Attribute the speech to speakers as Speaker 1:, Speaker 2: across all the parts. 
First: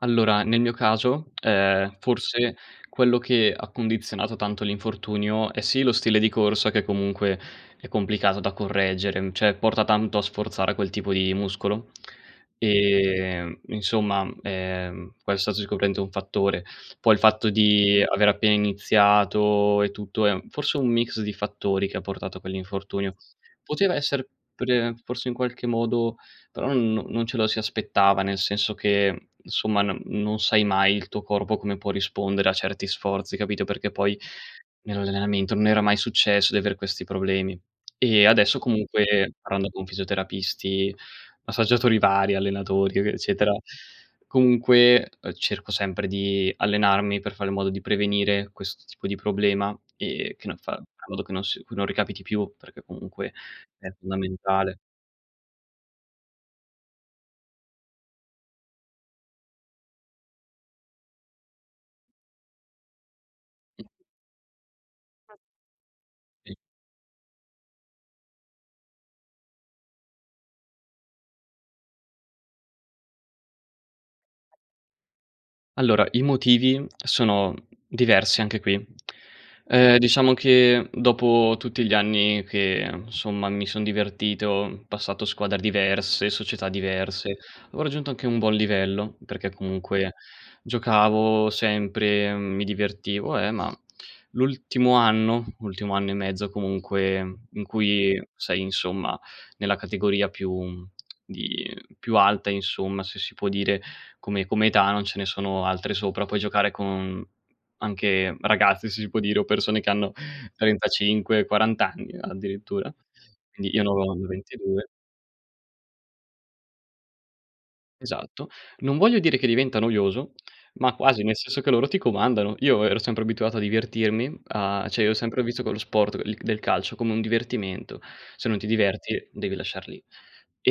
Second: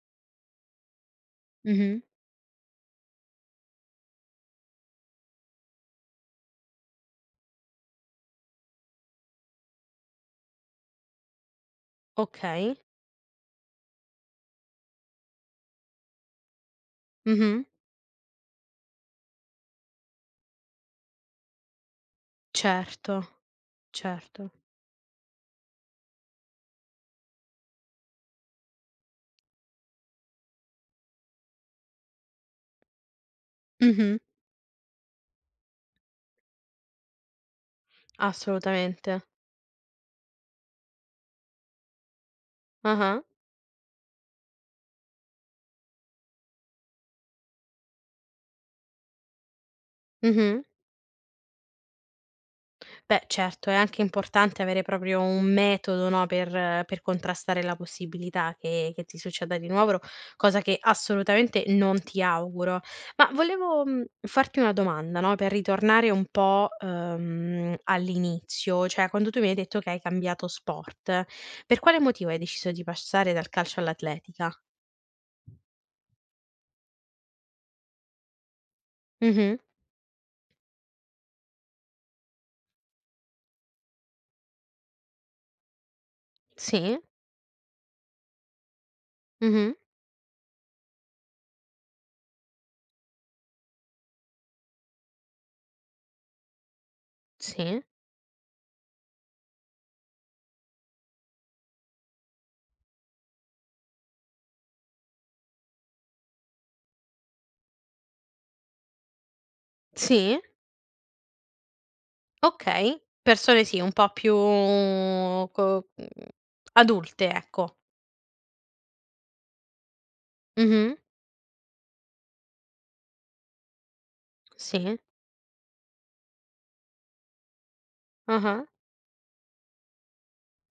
Speaker 1: Allora, nel mio caso, ehm,
Speaker 2: Mh-mh.
Speaker 1: forse quello che ha condizionato tanto l'infortunio è sì lo stile di corsa che comunque è complicato da correggere, mhmm, cioè porta tanto a sforzare quel tipo di muscolo.
Speaker 2: Okay.
Speaker 1: Ehm, insomma, ehm, questo è sicuramente un fattore. Poi il fatto
Speaker 2: Mh-mh.
Speaker 1: di aver appena iniziato e tutto è un forse un mix di fattori che ha portato a quell'infortunio.
Speaker 2: Certo,
Speaker 1: Poteva essere
Speaker 2: certo.
Speaker 1: pre forse in qualche modo, però non non ce lo si aspettava, nel senso che, mhmm, insomma, no non sai mai il tuo corpo come può rispondere a certi sforzi, capito, perché poi
Speaker 2: Mh-mh.
Speaker 1: nell'allenamento non era mai successo di aver questi problemi. E adesso
Speaker 2: Assolutamente.
Speaker 1: comunque, parlando con fisioterapisti, massaggiatori vari, allenatori, ev
Speaker 2: Ah-ah.
Speaker 1: eccetera, comunque cerco, ehm, sempre di allenarmi per fare in modo di prevenire questo tipo di problema, ehm, che non
Speaker 2: Mh-mh.
Speaker 1: fa a modo che non s che non ricapiti più, perché
Speaker 2: Beh,
Speaker 1: comunque
Speaker 2: certo, è
Speaker 1: è
Speaker 2: anche importante
Speaker 1: fondamentale.
Speaker 2: avere proprio un metodo, no, per per contrastare la possibilità che che ti succeda di nuovo, cosa che assolutamente non ti auguro. Ma
Speaker 1: Mh.
Speaker 2: volevo, mhmm, farti una domanda, no, per ritornare un
Speaker 1: Sì.
Speaker 2: po', ehm, all'inizio, cioè quando tu mi hai detto che hai cambiato sport, per quale motivo hai deciso di passare dal calcio all'atletica?
Speaker 1: Allora, i motivi sono diversi anche qui.
Speaker 2: Mh-mh.
Speaker 1: Ehm, diciamo che dopo tutti gli anni che, insomma, mi son divertito, passato squadre diverse, società
Speaker 2: Sì.
Speaker 1: diverse, avevo raggiunto anche un buon livello, perché
Speaker 2: Mh-mh.
Speaker 1: comunque giocavo sempre, mi divertivo, eh, ma l'ultimo anno, l'ultimo anno e mezzo comunque, in
Speaker 2: Sì.
Speaker 1: cui, sei, insomma, nella categoria più di più alta, insomma, se si può dire, come come età non ce ne sono altre sopra, puoi giocare con anche ragazzi, se si può dire, o persone che hanno
Speaker 2: Sì.
Speaker 1: 35, 40 anni addirittura.
Speaker 2: Okay, persone
Speaker 1: Quindi
Speaker 2: sì,
Speaker 1: io ne
Speaker 2: un po'
Speaker 1: avevo
Speaker 2: più
Speaker 1: 22.
Speaker 2: co mhmm, adulte, ecco.
Speaker 1: Esatto. Non voglio dire che diventa noioso, ma
Speaker 2: Mh-mh.
Speaker 1: quasi nel senso che loro ti comandano. Io ero sempre abituato a divertirmi, a
Speaker 2: Sì.
Speaker 1: cioè io ho sempre visto quello sport l del calcio come un divertimento. Se non
Speaker 2: Ah-ah.
Speaker 1: ti diverti devi lasciar lì.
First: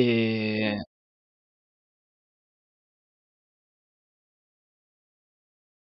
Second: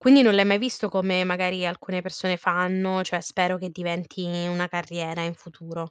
Speaker 2: Quindi non l'hai mai visto come magari alcune persone fanno, cioè spero che diventi una carriera in futuro.